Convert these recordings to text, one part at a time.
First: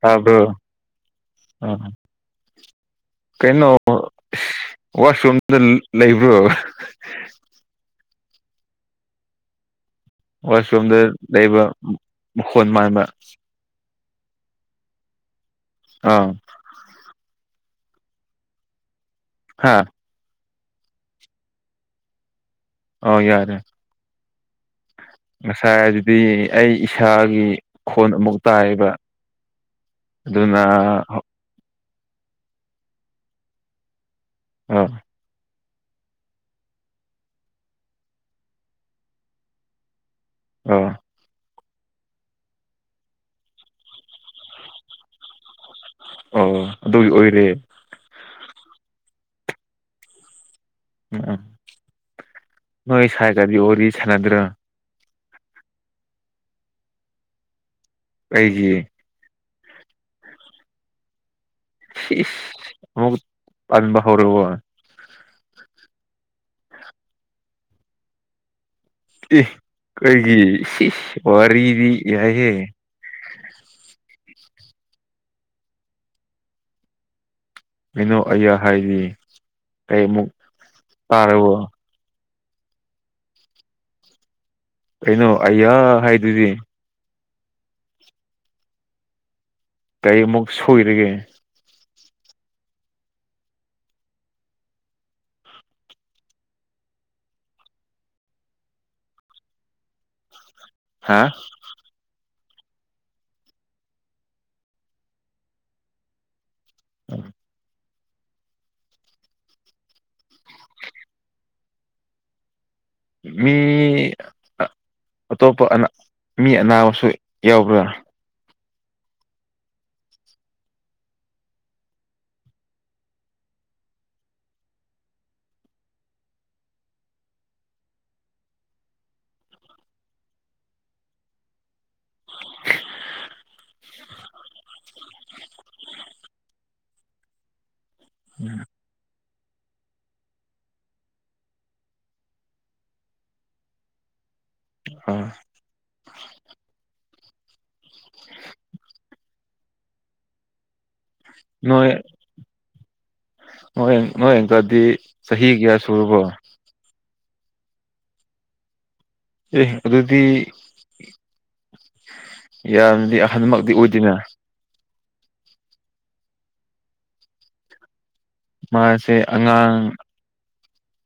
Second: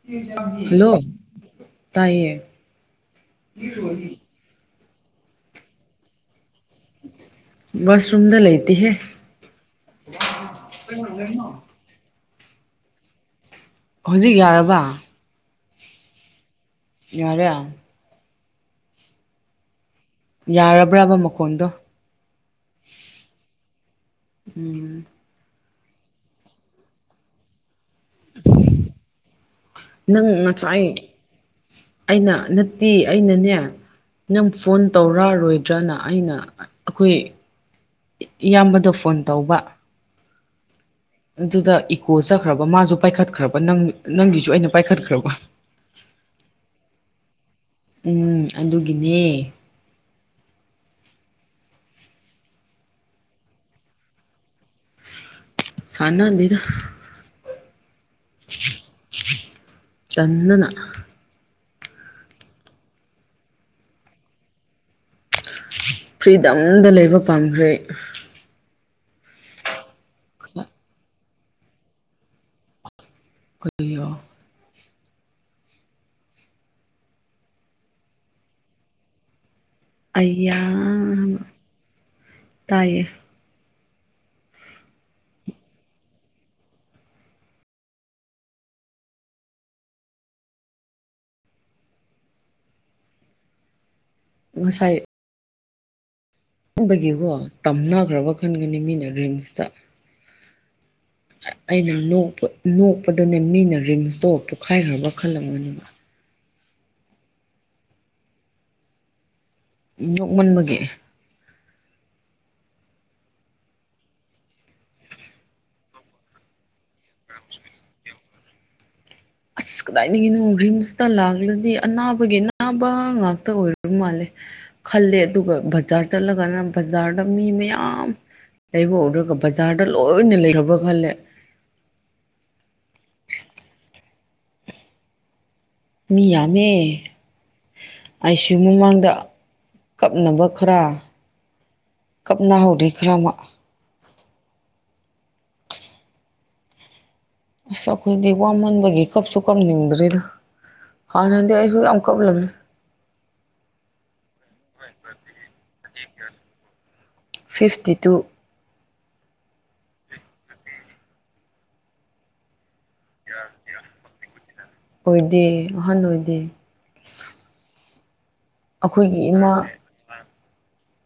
ꯇꯥꯕ꯭ꯔ ꯍꯜꯂꯣ ꯑ ꯇꯥꯏꯌꯦ ꯀꯩꯅꯣ ꯋꯥꯁꯔꯨꯝꯗ ꯂꯩꯕ꯭ꯔꯣ ꯋꯥꯁ ꯔꯨꯝꯗ ꯂꯩꯇꯦꯍꯦ ꯋꯥꯁꯔꯨꯝꯝꯗ ꯂꯩꯕ ꯃꯈꯣꯟ ꯃꯥꯟꯕ ꯍꯧꯖꯤꯛ ꯌꯥꯔꯕ ꯑꯥ ꯌꯥꯔꯦ ꯍꯥꯥ ꯌꯥꯔꯕ꯭ꯔꯕ ꯃꯈꯣꯟꯗꯣ ꯑꯥ ꯌꯥꯔꯦ ꯎꯝ ꯉꯁꯥꯏ ꯍꯥꯏꯕꯗꯤ ꯑꯩ ꯏꯁꯥꯒꯤ ꯈꯣꯟ ꯑꯃꯨꯛ ꯇꯥꯏꯌꯦꯕ ꯅꯪ ꯑꯗꯨꯅ ꯉꯁꯥꯏ ꯑꯩꯅ ꯅꯠꯇꯦ ꯑꯩꯅꯅꯦ ꯅꯪ ꯐꯣꯟ ꯑꯥ ꯇꯧꯔꯛꯑꯔꯣꯏ- ꯗꯔ꯭ ꯅ ꯑꯩꯅ ꯑꯩꯈꯣꯏ ꯏꯌꯥꯝꯕꯗ ꯐꯣꯟ ꯇꯧꯕ ꯑꯣꯥ ꯑꯗꯨꯗ ꯏꯀꯣ ꯆꯠꯈ꯭ꯔꯕ ꯃꯥꯁꯨ ꯄꯥꯏꯈꯠꯈ꯭ꯔꯕ ꯅꯪ ꯅꯪꯒꯤꯁꯨ ꯑꯩꯅ ꯄꯥꯏꯈꯠꯈ꯭ꯔꯕ ꯑꯣ ꯑꯗꯨꯒꯤ ꯑꯣꯏꯔꯦ ꯎꯝ ꯑꯗꯨꯒꯤꯅꯦ ꯎꯝ ꯅꯣꯏ ꯁꯥꯏꯒꯗꯤ ꯋꯥꯔꯤ ꯁꯥꯟꯅꯗ꯭ꯔꯣ ꯁꯥꯟꯅꯗꯦꯗ ꯀꯩꯒꯤ ꯇꯟꯗꯅ ꯏꯁ ꯑꯃꯃꯨꯛ ꯄꯥꯝꯕ ꯍꯧꯔꯕꯣ ꯐ꯭ꯔꯤꯗꯝꯗ ꯂꯩꯕ ꯄꯥꯝꯈ꯭ꯔꯦ ꯑꯩ ꯑꯦ ꯀꯩꯒꯤ ꯋꯥꯔꯤꯗꯤ ꯌꯥꯏꯍꯦ [unintelligible] ꯀꯩꯅꯣ ꯑꯩꯌꯥ ꯍꯥꯏꯗꯤ ꯀꯩꯃꯨꯛ ꯑꯩꯌꯥ ꯇꯥꯔꯕꯣ ꯇꯥꯏꯌꯦ ꯀꯩꯅꯣ ꯑꯩꯌꯥ ꯍꯥꯏꯗꯨꯗꯤ ꯀꯩ ꯑꯃꯨꯛ ꯁꯣꯏꯔꯒꯦ ꯉꯁꯥꯏ ꯈꯟꯕꯒꯤꯀꯣ ꯇꯝꯅꯈ꯭ꯔꯕ ꯈꯟꯒꯅꯤ ꯃꯤꯅ ꯔꯤꯝꯁꯇ ꯍꯥꯥ ꯑꯩꯅ ꯅꯣꯛ ꯅꯣꯛꯄꯗꯅꯦ ꯃꯤꯅ ꯔꯤꯝꯁꯇꯣ ꯄꯣꯈꯥꯏꯈ꯭ꯔꯕ ꯈꯜꯂꯝꯒꯅꯦꯕ [unintelligible] ꯅꯣꯛꯃꯟꯕꯒꯤ ꯃꯤ ꯑꯇꯣꯞꯄ ꯑ ꯃꯤ ꯑꯅꯥꯕꯨ ꯌꯥꯎꯕ꯭ꯔ ꯑꯁ ꯀꯗꯥꯏꯒꯤꯅꯣ ꯔꯤꯝꯁꯇ ꯂꯥꯛꯂꯗꯤ ꯑꯅꯥꯕꯒꯤ ꯑꯅꯥꯕ ꯉꯥꯛꯇ ꯑꯣꯏꯔꯕ ꯃꯥꯜꯂꯦ ꯈꯜꯂꯦ ꯑꯗꯨꯒ ꯕꯖꯥꯔ ꯆꯠꯂꯒꯅ ꯕꯖꯥꯔꯗ ꯃꯤ ꯃꯌꯥꯝ ꯂꯩꯕ ꯎꯔꯒ ꯕꯖꯥꯔꯗ ꯂꯣꯏꯅ ꯂꯩꯔꯕ꯭ꯔꯥ ꯈꯜꯂꯦ ꯃꯤ ꯌꯥꯝꯃꯦ ꯑꯥꯢ ꯁꯤ ꯌꯨ ꯃꯃꯥꯡꯗ ꯀꯞꯅꯕ ꯈꯔ ꯀꯞꯅꯍꯧꯔꯤ ꯈꯔ ꯑꯃ ꯑ ꯑꯁ ꯑꯩꯈꯣꯏꯗꯤ ꯋꯥꯃꯟꯕꯒꯤ ꯀꯞꯁꯨ ꯀꯞꯅꯤꯡꯗꯔ꯭ꯦ ꯗ ꯅꯍꯥꯟꯗꯤ ꯑꯩꯁꯨ ꯅꯣꯏ ꯌꯥꯝ ꯀꯥꯞꯂꯝꯃꯤ ꯅꯣꯏ ꯅꯣꯏ ꯑꯪꯀꯜꯗꯤ ꯆꯍꯤ ꯀꯌꯥ ꯁꯨꯔꯕꯣ ꯐꯤꯐꯇꯤ ꯇꯨ ꯑꯦ ꯑꯗꯨꯗꯤ ꯌꯥꯝ__ ꯑꯣꯏꯗꯦ ꯑꯍꯟ ꯑꯣꯏꯗꯦ ꯃꯥꯁꯦ ꯑꯩꯈꯣꯏꯒꯤ ꯏꯃꯥ ꯑꯉꯥꯡ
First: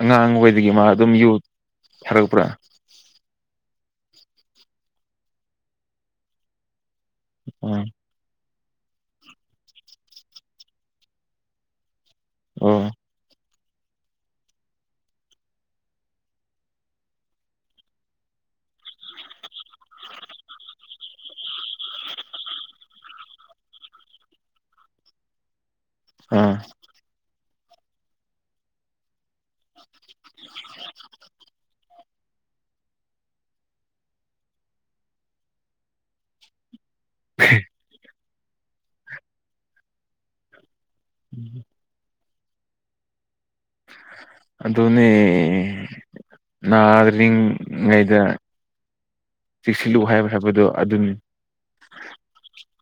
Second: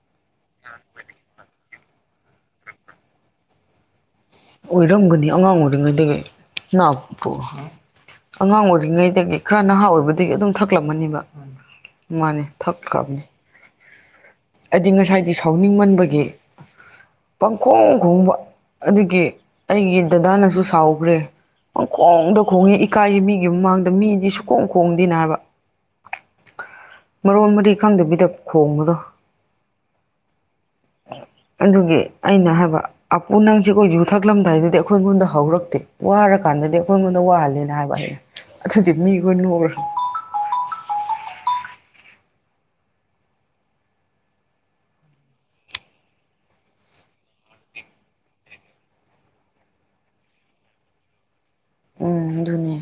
ꯑꯉꯥꯡ ꯑꯣꯏꯗꯒꯤ ꯃꯥ ꯑꯗꯨꯝ ꯌꯨꯠ__ ꯊꯥꯔꯛꯄ꯭ꯔꯥ ꯑꯣꯏꯔꯝꯒꯅꯤ ꯑꯉꯥꯡ ꯑꯣꯏꯔꯤꯉꯩꯗꯒꯤ ꯅꯥꯞꯄꯨ ꯑꯥ ꯑꯉꯥꯡ ꯑꯣꯏꯔꯤꯉꯩꯗꯒꯤ ꯈꯔ ꯅꯍꯥ ꯑꯣꯏꯕꯗꯒꯤ ꯑꯗꯨꯝ ꯊꯛꯂꯝꯃꯅꯦꯕ ꯃꯥꯅꯤ ꯑꯣ ꯊꯛꯈ꯭ꯔꯕꯅꯤ ꯑꯩꯗꯤ ꯉꯁꯥꯏꯗꯤ ꯁꯥꯎꯅꯤꯡꯃꯟꯕꯒꯤ ꯄꯥꯡꯈꯣꯡ ꯈꯣꯡꯕ ꯑꯗꯨꯒꯤ ꯑꯩꯒꯤ ꯗꯗꯥꯅꯁꯨ ꯁꯥꯎꯒ꯭ꯔꯦ ꯄꯪꯈꯣꯡꯗ ꯈꯣꯡꯉꯦ ꯏꯀꯥꯏꯌꯦ ꯃꯤꯒꯤ ꯃꯃꯥꯡꯗ ꯃꯤꯗꯤ ꯁꯨꯀꯣꯡ ꯈꯣꯡꯗꯦꯅ ꯍꯥꯏꯕ ꯑꯥ ꯃꯔꯣꯟ ꯃꯔꯤ ꯈꯪꯗꯕꯤꯗ ꯈꯣꯡꯕꯗꯣ ꯑꯗꯨꯒꯤ ꯑꯩꯅ ꯍꯥꯏꯕ ꯑꯄꯨ ꯅꯪꯁꯤꯀꯣ ꯌꯨꯊꯛꯂꯝꯗꯥꯏꯗꯗꯤ ꯑꯩꯈꯣꯏ ꯑꯩꯉꯣꯟꯗ ꯍꯧꯔꯛꯇꯦ ꯋꯥꯔꯀꯥꯟꯗꯗꯤ ꯉꯣꯟ ꯉꯣꯟꯗ ꯋꯥꯂꯦꯅ ꯍꯥꯏꯕ ꯍꯦꯛ ꯑꯗꯨꯗꯤ ꯃꯤꯈꯣꯏ ꯅꯣꯛꯔ ꯎꯝ ꯑꯗꯨꯅꯦ ꯅꯥꯔꯤꯡꯉꯩꯗ ꯆꯦꯛꯁꯤꯜꯂꯨ ꯍꯥꯏꯕ ꯍꯥꯏꯕꯗꯣ ꯑꯗꯨꯅꯤ ꯎꯝ ꯑꯗꯨꯅꯦ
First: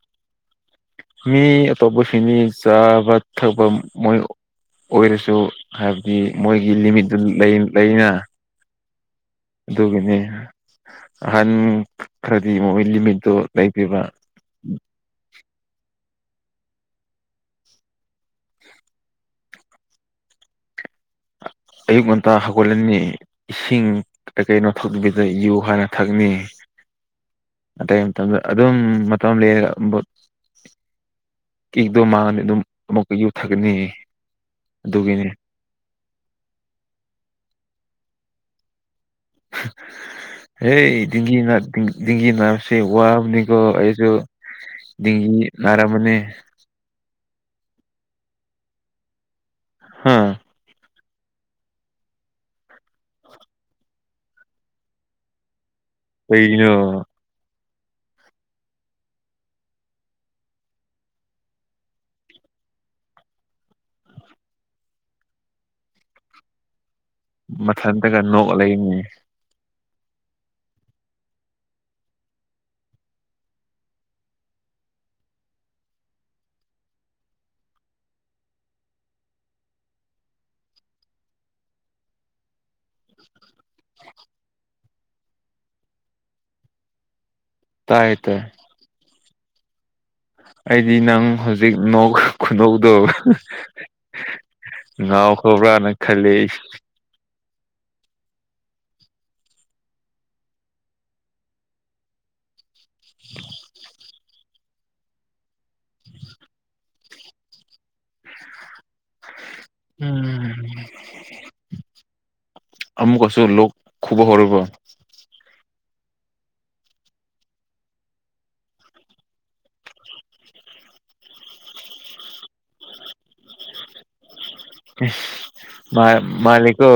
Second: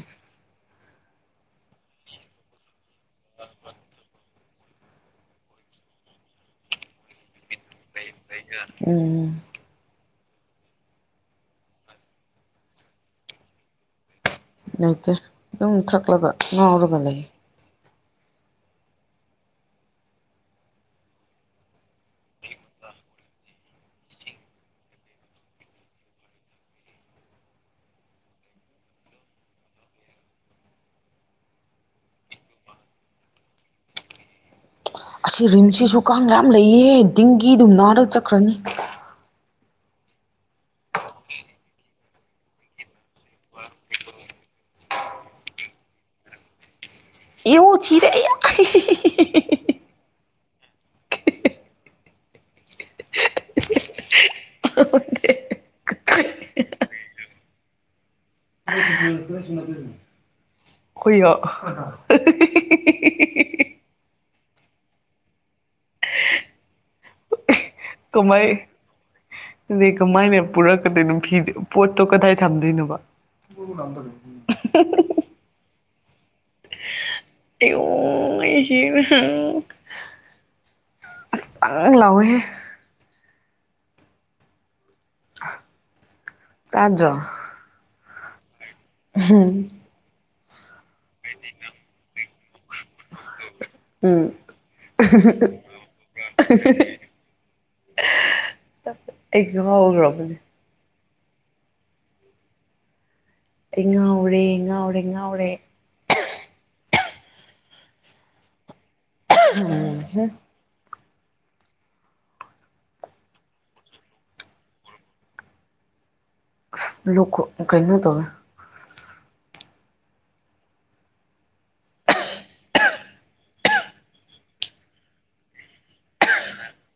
ꯃꯤ ꯑꯇꯣꯞꯄ ꯁꯤꯡꯃꯤ ꯆꯥꯕ ꯊꯛꯄ ꯃꯣꯏ__ ꯑꯣꯏꯔꯁꯨ ꯍꯥꯏꯕꯗꯤ ꯃꯣꯏꯒꯤ ꯂꯤꯃꯤꯠꯇꯨ ꯂꯩ ꯂꯩꯌꯦꯅ ꯎꯝ ꯑꯗꯨꯒꯤꯅꯦ ꯑꯍꯟ ꯈ꯭ꯔꯗꯤ ꯃꯣꯏ ꯂꯤꯃꯤꯠꯇꯨ ꯂꯩꯇꯦꯕ ꯂꯩꯇꯦ ꯑꯗꯨꯝ ꯊꯛꯂꯒ ꯉꯥꯎꯔꯒ ꯂꯩꯌꯦ ꯑꯌꯨꯛ ꯉꯟꯇꯥ ꯍꯧꯒꯠꯂꯥꯅꯤ ꯏꯁꯤꯡ ꯀꯩ ꯀꯩꯅꯣ ꯊꯛꯂꯤꯉꯩꯗ ꯌꯨ ꯍꯥꯟꯅ ꯊꯛꯅꯤ ꯑꯗꯩ ꯃꯇꯝꯗ ꯑꯗꯨꯝ ꯃꯇꯝ ꯂꯦꯛꯑꯒ ꯕꯨꯠ ꯀꯤꯛꯇꯣ ꯃꯥꯥꯡꯉꯅꯤ ꯑꯗꯨꯝ ꯑꯃꯨꯛꯀ ꯌꯨꯊꯥꯒꯅꯤ ꯑꯁꯤ ꯔꯤꯝꯁꯁꯤꯖꯨ ꯀꯥꯡ ꯌꯥꯝ ꯂꯩꯌꯦ ꯗꯤꯡꯒꯤ ꯗꯨꯝ ꯅꯥꯔ ꯆꯠꯈ꯭ꯔꯅꯤ [inaudible] ꯍꯦ ꯗꯤꯡꯒꯤꯅꯥ ꯗꯤꯡ ꯗꯤꯡꯒꯤ ꯅꯥꯕꯁꯦ ꯋꯥꯕꯅꯤꯀꯣ ꯑꯩꯁꯨ ꯗꯤꯡꯒꯤ ꯅꯔꯃꯅꯦ ꯏꯎ ꯆꯤꯔꯦ ꯑꯩꯌꯥ ꯍꯥ [unintelligible] ꯀꯩꯒꯤꯅꯣ ꯍꯨꯏꯌꯣ ꯃꯊꯟꯇꯒ ꯅꯣꯛꯑ ꯂꯩꯅꯦ ꯑꯗꯩ ꯀꯃꯥꯏꯅ ꯄꯨꯔꯛꯀꯗꯣꯏꯅꯣ ꯊꯤꯗ ꯄꯣꯠꯇꯣ ꯀꯗꯥꯏ ꯊꯝꯗꯣꯏꯅꯣ [unintelligible] ꯑꯩꯌꯣ ꯑꯩꯁꯤꯔꯦ ꯑꯁꯇꯪ ꯂꯥꯎꯋꯦꯍꯦ ꯇꯥꯖꯣ ꯇꯥꯏꯌꯦ ꯇꯥꯏ [unintelligible] ꯑꯩꯗꯤ ꯅꯪ ꯍꯧꯖꯤꯛ ꯅꯣꯛ ꯈꯨꯅꯣꯛꯗꯣ [unintelligible] ꯎꯝ ꯉꯥꯎꯈ꯭ꯔꯕ꯭ꯔꯥꯅ ꯈꯜꯂꯦ ꯑꯩ [unintelligible] ꯑꯦꯖꯨ ꯉꯥꯎꯔꯨꯔꯕꯅꯦ [inaudible] ꯑꯩ ꯉꯥꯎꯔꯦ ꯉꯥꯎꯔꯦ ꯉꯥꯎꯔꯦ ꯎꯝ ꯍꯨꯝ ꯑꯃꯨꯛꯀꯁꯨ ꯂꯣꯛ ꯈꯨꯨꯕ ꯍꯧꯔꯕ꯭ꯔꯣ ꯑꯁ ꯂꯣꯛ ꯈꯨ ꯀꯩꯅꯣ ꯇꯧꯋꯦ ꯏꯁ ꯃꯥ ꯃꯥꯂꯤꯀꯣ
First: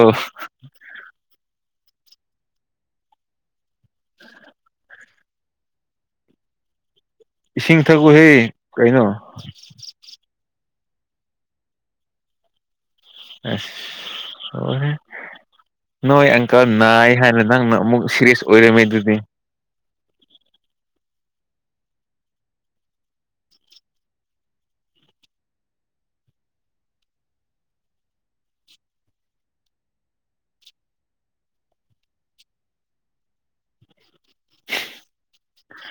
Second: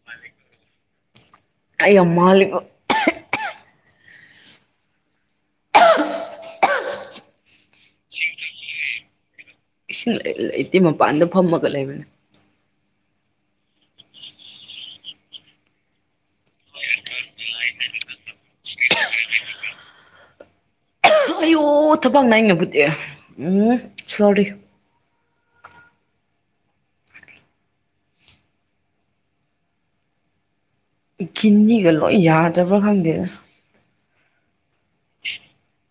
ꯑꯩ ꯌꯥꯝ ꯃꯥꯜꯂꯤꯕ ꯏꯁꯤꯡ ꯊꯛꯎꯍꯦ ꯀꯩꯅꯣ ꯏꯁꯤꯡ ꯂꯩ ꯂꯩꯇꯦ ꯃꯄꯥꯟꯗ ꯐꯝꯃꯒ ꯂꯩꯕꯅꯦ ꯑꯁ ꯂꯣꯏꯔꯦ ꯅꯣꯏ ꯑꯪꯀꯜ ꯅꯥꯏ ꯍꯥꯏꯅ ꯅꯪꯅ ꯑꯃꯨꯛ ꯁꯦꯔꯤꯌꯁ ꯑꯣꯏꯔꯝꯃꯦ ꯑꯗꯨꯗꯤ ꯑꯣ ꯊꯕꯛ ꯅꯥꯏꯅꯕꯨꯗꯤ ꯎꯝ ꯁꯣꯔꯤ ꯏꯈꯤꯟꯅꯤꯒ ꯂꯣꯏ ꯌꯥꯗꯕ꯭ꯔꯥ ꯈꯪꯗꯦꯗ [inaudible]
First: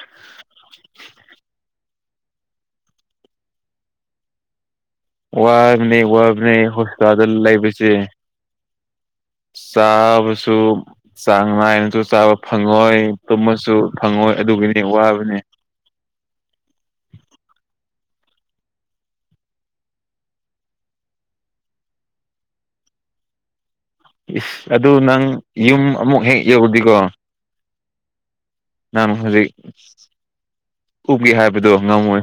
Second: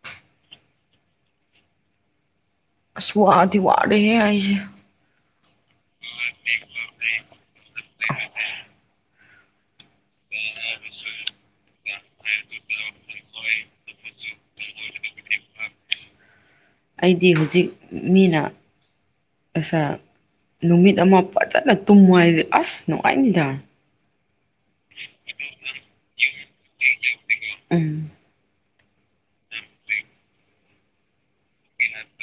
ꯑꯁ ꯋꯥꯗꯤ ꯋꯥꯔꯦꯍꯦ ꯑꯩꯖꯦ ꯋꯥꯕꯅꯦ ꯋꯥꯕꯅꯦ ꯍꯣꯁꯄꯤꯇꯥꯜꯗ ꯂꯩꯕꯁꯦ ꯆꯥꯕꯁꯨ ꯆꯥꯡ ꯅꯥꯏꯅ ꯇꯨ ꯆꯥꯕ ꯐꯪꯉꯣꯏ ꯇꯨꯝꯃꯁꯨ ꯐꯪꯉꯣꯏ ꯑꯗꯨꯒꯤꯅꯤ ꯋꯥꯕꯅꯦ ꯑꯩꯗꯤ ꯍꯨꯖꯤꯛ ꯃꯤꯅ ꯑꯁꯥ ꯅꯨꯃꯤꯠ ꯑꯃ ꯐꯖꯅ ꯇꯨꯝꯃꯣ ꯍꯥꯏꯗꯤ ꯑꯁ ꯅꯨꯡꯉꯥꯏꯅꯤꯗ ꯏꯁ ꯑꯗꯨ ꯅꯪ ꯌꯨꯝ ꯑꯃꯨꯛ ꯍꯦꯛ ꯌꯧꯔꯗꯤꯀꯣ ꯎꯝ ꯅꯪ ꯍꯨꯖꯤꯛ ꯇꯨꯝꯒꯦ ꯍꯥꯏꯕꯗꯣ ꯉꯝꯃꯣꯏ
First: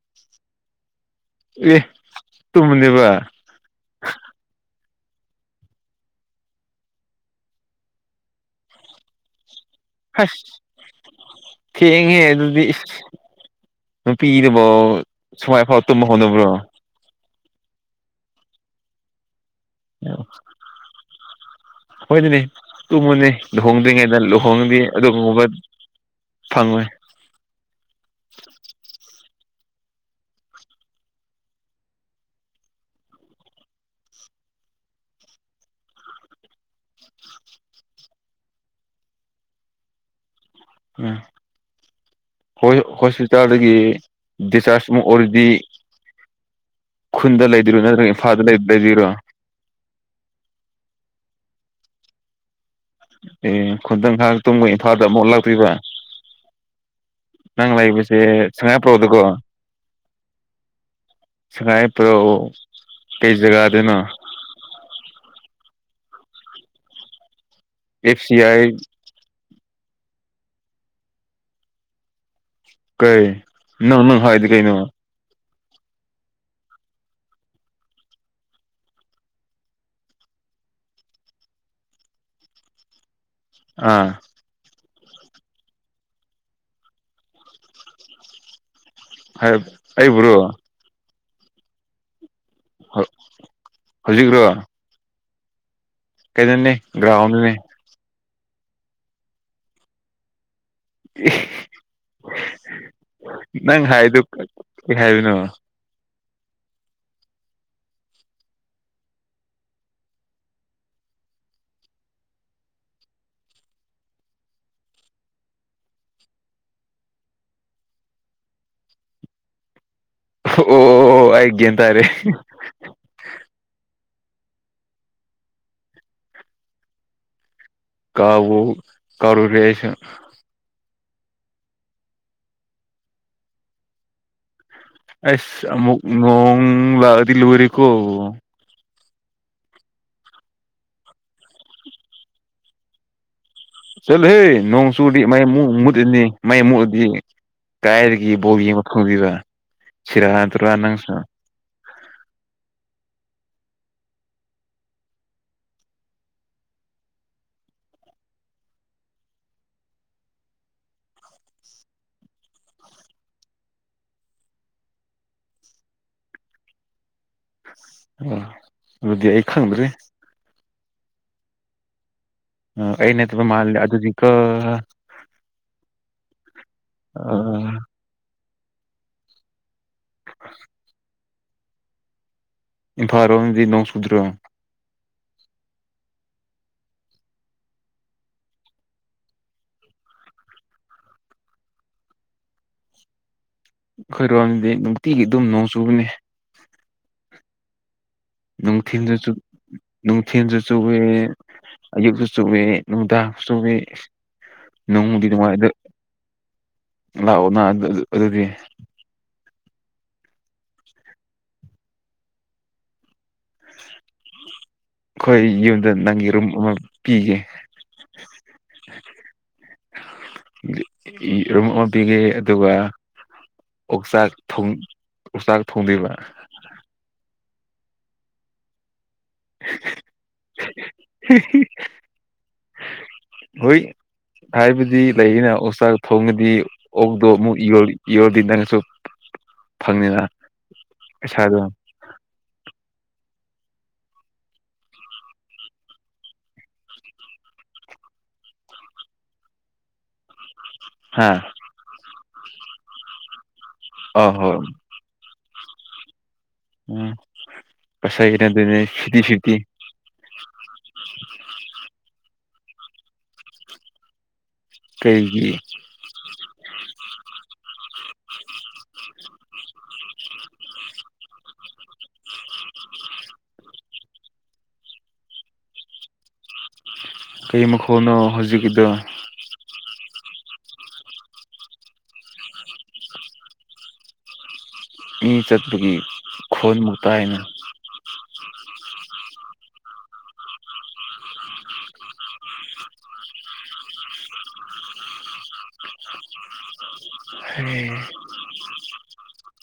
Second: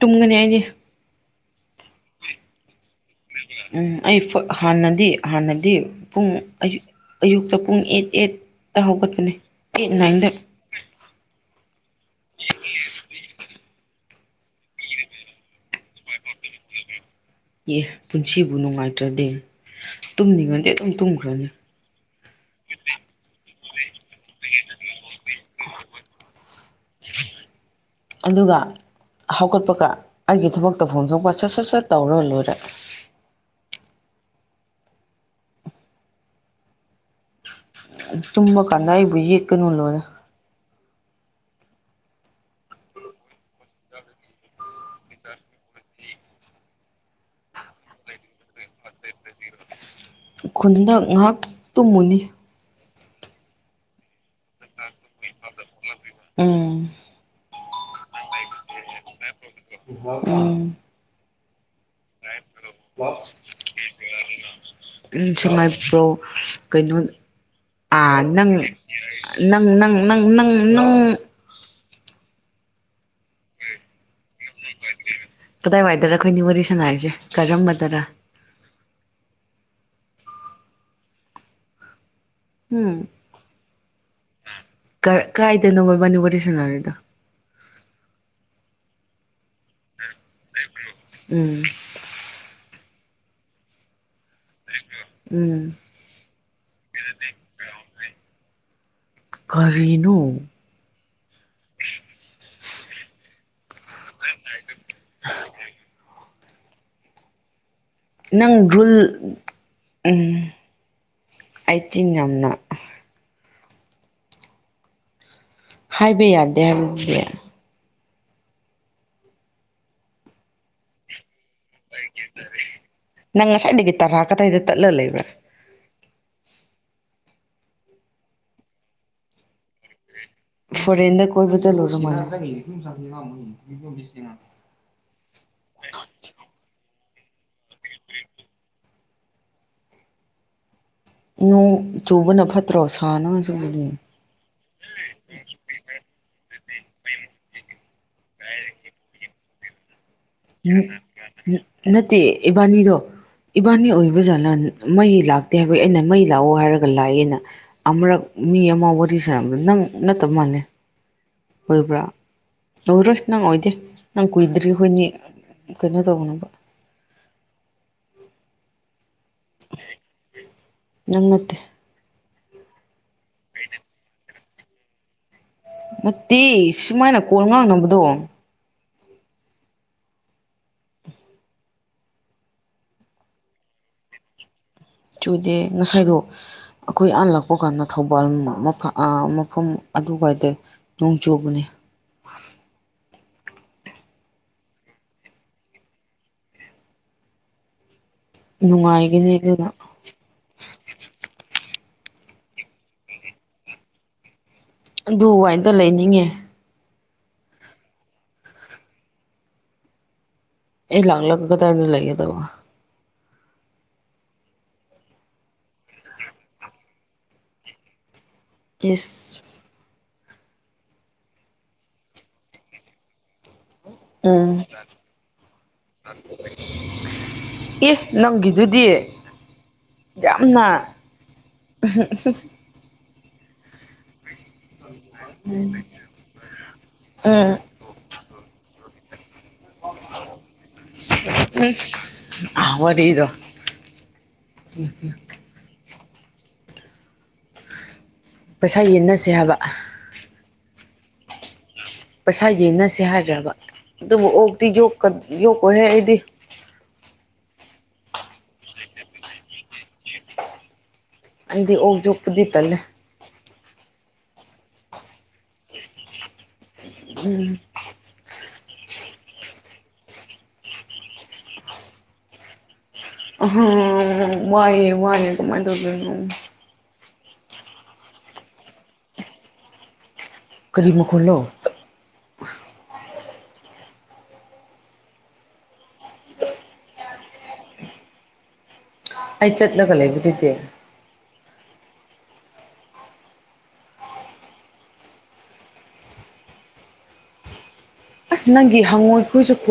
ꯇꯨꯝꯒꯅꯤ ꯑꯩꯗꯤ ꯑꯦ ꯇꯨꯝꯗꯨꯏꯕ [unintelligible] ꯎꯝ ꯑꯩ ꯐꯛ ꯍꯥꯟꯅꯗꯤ ꯍꯥꯟꯅꯗꯤ ꯄꯨꯡ ꯑꯩ ꯑꯌꯨꯛꯇ ꯄꯨꯡ ꯑꯦꯠ ꯑꯦꯠꯇ ꯍꯧꯒꯠꯄꯅꯦ ꯑꯦꯠ ꯅꯥꯏꯟꯗ ꯑꯁ ꯊꯦꯡꯉꯦ ꯑꯗꯨꯗꯤ ꯅꯨꯄꯤꯅꯕꯨ ꯁꯨꯃꯥꯏ ꯐꯥꯎ ꯇꯨꯝ ꯍꯧꯅꯕ꯭ꯔꯣ ꯑꯦ ꯄꯨꯟꯁꯤꯕꯨ ꯅꯨꯡꯉꯥꯏꯇ꯭ꯔꯗꯤ ꯇꯨꯝꯅꯤꯡꯉꯗꯤ ꯑꯗꯨꯝ ꯇꯨꯝꯈ꯭ꯔꯅꯤ ꯍꯣꯏ ꯑꯗꯨꯅꯦ ꯇꯨꯝꯃꯣꯅꯦ ꯂꯨꯍꯣꯡꯗ꯭ꯔꯤꯉꯩꯗ ꯂꯨꯍꯣꯡꯉꯗꯤ ꯑꯗꯨꯒꯨꯝꯕ ꯐꯪꯉꯣꯏ ꯑꯗꯨꯒ ꯍꯧꯒꯠꯄꯒ ꯑꯩꯒꯤ ꯊꯕꯛ ꯇꯧꯐꯝ ꯊꯣꯛꯄ ꯁꯠ ꯁꯠ ꯁꯠ ꯇꯧꯔ ꯂꯣꯏꯔꯦ ꯇꯨꯝꯕ ꯀꯥꯟꯗ ꯑꯩꯕꯨ ꯌꯦꯠꯀꯅꯨ ꯂꯣꯏꯔꯦ ꯎꯝ ꯍꯣꯏ ꯍꯣꯁꯄꯤꯇꯥꯜꯗꯒꯤ ꯗꯤꯆꯥꯔꯖ ꯃꯨꯛ ꯑꯣꯏꯔꯗꯤ ꯈꯨꯟꯗ ꯂꯩꯗꯨꯏꯔꯣ ꯅꯠꯇ꯭ꯔꯒ ꯏꯝꯐꯥꯜꯗ ꯂꯩꯗꯕꯤꯔꯣ ꯈꯨꯟꯗ ꯉꯍꯥꯛ ꯇꯨꯝꯃꯨꯅꯤ ꯑꯦ ꯈꯨꯟꯗ ꯉꯍꯥꯛ ꯇꯨꯝꯃꯒ ꯏꯝꯐꯥꯜꯗ ꯑꯃꯨꯛ ꯂꯥꯛꯇꯨꯏꯕ ꯎꯝ ꯅꯪ ꯂꯩꯕꯁꯦ ꯁꯉꯥꯏ ꯄ꯭ꯔꯧꯗꯀꯣ꯫ ꯍ ꯁꯉꯥꯏ ꯄ꯭ꯔꯧ ꯀꯩ ꯖꯒꯥꯗꯅꯣ꯫ ꯁꯉꯥꯏꯄ꯭ꯔꯧ ꯀꯩꯅꯣ ꯑꯥ ꯑꯦꯐ ꯁꯤ ꯅꯪ ꯑꯥꯏ ꯅꯪ ꯅꯪ ꯅꯪ ꯅꯪ ꯀꯩ ꯅꯪ ꯅꯪ ꯍꯥꯏꯗꯤ ꯀꯩꯩꯅꫭ꯫ ꯀꯗꯥꯏꯋꯥꯏꯗꯔ ꯑꯈꯣꯏ ꯅꯤ ꯋꯥꯔꯤ ꯁꯅꯥꯏꯁꯦ ꯀꯔꯝꯕꯗꯔ꯫ ꯎꯝ [inaudible] ꯀꯥꯏꯗꯅꯣꯕ ꯏꯕꯥꯅꯤ ꯋꯥꯔꯤ ꯁꯅꯔꯤꯗꯣ꯫ ꯍꯥꯏ ꯑꯩꯕꯨꯔꯣ꯫ ꯎꯝ ꯍꫭ ꯍꯧꯖꯤꯛꯔꯣ꯫ ꯎꯝ ꯀꯩꯗꯅꯦ ꯒ꯭ꯔꯥꯎꯟꯗꯅꯦ꯫ ꯀꯔꯤꯅꫭ꯫ [unintelligible] ꯅꯪ ꯍꯥꯏꯗꯨ ꯀꯩ ꯍꯥꯏꯕꯅꯣ꯫ ꯅꯪ ꯔꯨꯜ ꯑꯩ ꯆꯤꯟ ꯌꯥꯝꯅ ꯍꯥꯏꯕ ꯌꯥꯗꯦ ꯍꯥꯏꯕꯗꯨꯗꯤ꯫ ꯑꯣ ꯑꯩ ꯒ꯭ꯌꯥꯟ ꯇꯥꯔꯦ꯫ ꯅꯪ ꯉꯁꯥꯏꯗꯒꯤ ꯇꯔꯥ ꯀꯗꯥꯏꯗ ꯇꯠꯂ ꯂꯩꯕ꯭ꯔꯥ꯫ ꯀꯥꯎ ꯀꯥꯔꯨꯔꯦ ꯑꯩꯁꯨ꯫ ꯐꯣꯔꯦꯟꯗ ꯀꯣꯏꯕ ꯆꯠꯂꯨꯔ ꯃꯥꯜꯂꯦ [inaudible] ꯑꯁ ꯑꯃꯨꯛ ꯅꯣꯡ ꯂꯥꯛꯑꯗꯤ ꯂꯨꯔꯦꯀꯣ꯫ ꯅꫭꯡ ꯆꯨꯕꯅ ꯐꯠꯇ꯭ꯔꯣ [inaudible] ꯆꯠꯂꯍꯦ ꯅꯣꯡ ꯆꯨꯔꯗꯤ ꯃꯩ ꯑꯃꯨꯛ ꯃꯨꯠꯔꯅꯤ ꯃꯩ ꯃꯨꯛꯑꯗꯤ ꯀꯥꯏꯗꯒꯤ ꯕꯣꯜ ꯌꯦꯡꯕ ꯐꯪꯒꯤꯕ ꯁꯤꯔꯥꯟ ꯇꯨꯔꯥꯟ ꯅꯪꯁꯨ꯫ ꯅꯠꯇꯦ ꯏꯕꯥꯅꯤꯗꯣ꯫ ꯏꯕꯥꯅꯤ ꯑꯣꯏꯕ ꯖꯥꯠꯂ ꯃꯩ ꯂꯥꯛꯇꯦ ꯍꯥꯏꯕ ꯑꯩꯅ ꯃꯩ ꯂꯥꯛꯑꯣ ꯍꯥꯏꯔꯒ ꯂꯥꯛꯑꯦꯅ꯫ ꯑꯃꯨꯔꯛ ꯃꯤ ꯑꯃ ꯋꯥꯔꯤ ꯁꯥꯅꯕꯗ ꯅꯪ ꯅꯠꯇꯕ ꯃꯥꯜꯂꯦ꯫ ꯑꯣꯏꯕ꯭ꯔꯥ ꯑꯣꯏꯔꯣꯏ ꯅꯪ ꯑꯣꯏꯗꯦ ꯅꯪ ꯀꯨꯏꯗ꯭ꯔꯤ ꯈꯣꯏꯅꯤ ꯀꯩꯅꯣ ꯇꯧꯅꯕ꯫ ꯑꯗꯨꯗꯤ ꯑꯩ ꯈꯪꯗ꯭ꯔꯤ꯫ ꯅꯪ ꯅꯠꯇꯦ꯫ ꯑ ꯑꯩ ꯅꯠꯇꯕ ꯃꯥꯜꯂꯦ ꯑꯗꯨꯗꯤꯀꫭ꯫ ꯅꯠꯇꯦ ꯁꯨꯃꯥꯏꯅ ꯑ ꯀꯣꯜ ꯉꯥꯡꯅꯕꯗꯣ꯫ [inaudible] ꯏꯝꯐꯥꯔꫭꯝꯗꯤ ꯅꯣꯡ ꯆꯨꯗ꯭ꯔꯣ꯫ ꯆꯨꯗꯦ ꯉꯁꯥꯏꯗꯣ ꯑꯈꯣꯏ ꯑꯥ ꯂꯛꯄ ꯀꯥꯟꯗ ꯊꯧꯕꯥꯜ ꯃꯐꯝ ꯑ ꯃꯐꯝ ꯑꯗꯨ ꯋꯥꯏꯗ ꯅꯣꯡ ꯆꯨꯕꯅꯤ꯫ ꯈꯣꯏꯔꯣꯝꯗꯗꯤ ꯅꯨꯡꯇꯤꯒꯤ ꯑꯗꯨꯝ ꯅꯣꯡ ꯆꯨꯕꯅꯦ꯫ ꯅꯨꯡꯊꯤꯟꯗꯁꯨ꯫ ꯅꯨꯡꯉꯥꯏꯒꯅꯤ ꯑꯗꯨꯅ ꯅꯨꯡꯊꯤꯟꯁꯨ ꯆꯨꯋꯦ ꯑꯌꯨꯛꯁꯨ ꯆꯋꯦ ꯅꯨꯡꯗꯥꯡꯁꯨ ꯆꯨꯋꯦ꯫ ꯅꯨꯡꯕꯨꯗꯤ ꯅꯨꯡꯉꯥꯏ ꯑꯗꯨꯋꯥꯏꯗ ꯑꯗꫭ ꯂꯩꯅꯤꯡꯉꯦ ꯂꯥꯛꯑꯣ ꯅꯥ ꯑꯗꯨꯗꯤ꯫ ꯑꯩ ꯂꯥꯛꯂꯒ ꯀꯗꯥꯏꯗ ꯂꯩꯒꯗꯕ꯫ ꯑꯩꯈꯣꯏ ꯌꯨꯝꯗ ꯅꯪꯒꯤ ꯔꯨꯝ ꯑꯃ ꯄꯤꯒꯦ ꯏꯁ ꯔꯨꯝ ꯑꯃ ꯄꯤꯒꯦ ꯑꯗꯨꯒ ꯑꯣꯛꯆꯥꯛ ꯎꯝ ꯊꯣꯡ ꯑꯣꯛꯆꯥꯛ ꯊꯣꯡꯗꯣꯏꯕ ꯑꯦ ꯅꯪꯒꯤꯗꯨꯗꯤ ꯌꯥꯝꯅ [unintelligible] ꯍꯣꯏ ꯍꯥꯏꯕꯗꯤ ꯂꯩꯌꯦꯅ ꯑꯣꯆꯥꯛ ꯊꯣꯡꯉꯗꯤ ꯑꯣꯛꯇꯣ ꯎꯝ ꯑꯃꯨꯛ ꯌꯣꯜꯂꯤ ꯌꯣꯜꯂꯗꯤ ꯅꯪꯁꯨ ꯐꯪꯅꯤꯅ ꯄꯩꯁꯥꯗꯣ ꯑ ꯋꯥꯔꯤꯗꯣ ꯄꯩꯁꯥ ꯌꯦꯟꯅꯁꯦ ꯍꯥꯏꯕ ꯍꯥꯥ ꯄꯩꯁꯥ ꯌꯦꯟꯅꯁꯦ ꯍꯥꯏꯔꯕ ꯑꯗꯨꯕꯨ ꯑꯧ ꯑꯣꯛꯇꯤ ꯍꯣꯏ ꯌꯣꯛ ꯌꯣꯛꯑꯣꯢꯍꯦ ꯑꯩꯗꯤ ꯎꯝ ꯄꯩꯁꯥꯏꯒꯤ ꯅꯠꯇꯦꯗ ꯁꯤꯒꯤꯁꯤꯗꯤ ꯑꯩꯗꯤ ꯑꯣꯛ ꯌꯣꯛꯄꯗꯤ ꯇꯜꯂꯦ ꯀꯩꯒꯤ [inaudible] ꯎꯝ [inaudible] ꯍꯝ ꯋꯥꯏꯑꯦ ꯋꯥꯏꯑꯦ ꯀꯃꯥꯏꯅ ꯇꯧꯗꯣꯏꯅꯣ ꯀꯔꯤ ꯃꯈꯣꯜꯅꯣ ꯍꯧꯖꯤꯛꯀꯤꯗꯣ ꯀꯔꯤ ꯃꯈꯣꯜꯂꯣ ꯃꯤ ꯆꯠꯄꯒꯤ ꯈꯣꯟꯃꯨꯛ ꯇꯥꯏꯅ [inaudible] ꯑꯩ ꯆꯠꯂꯒ ꯂꯩꯕꯗꯨꯒꯤ [inaudible] ꯍꯩ ꯑꯁ ꯅꯪꯒꯤ ꯍꯪꯉꯣꯏ [inaudible]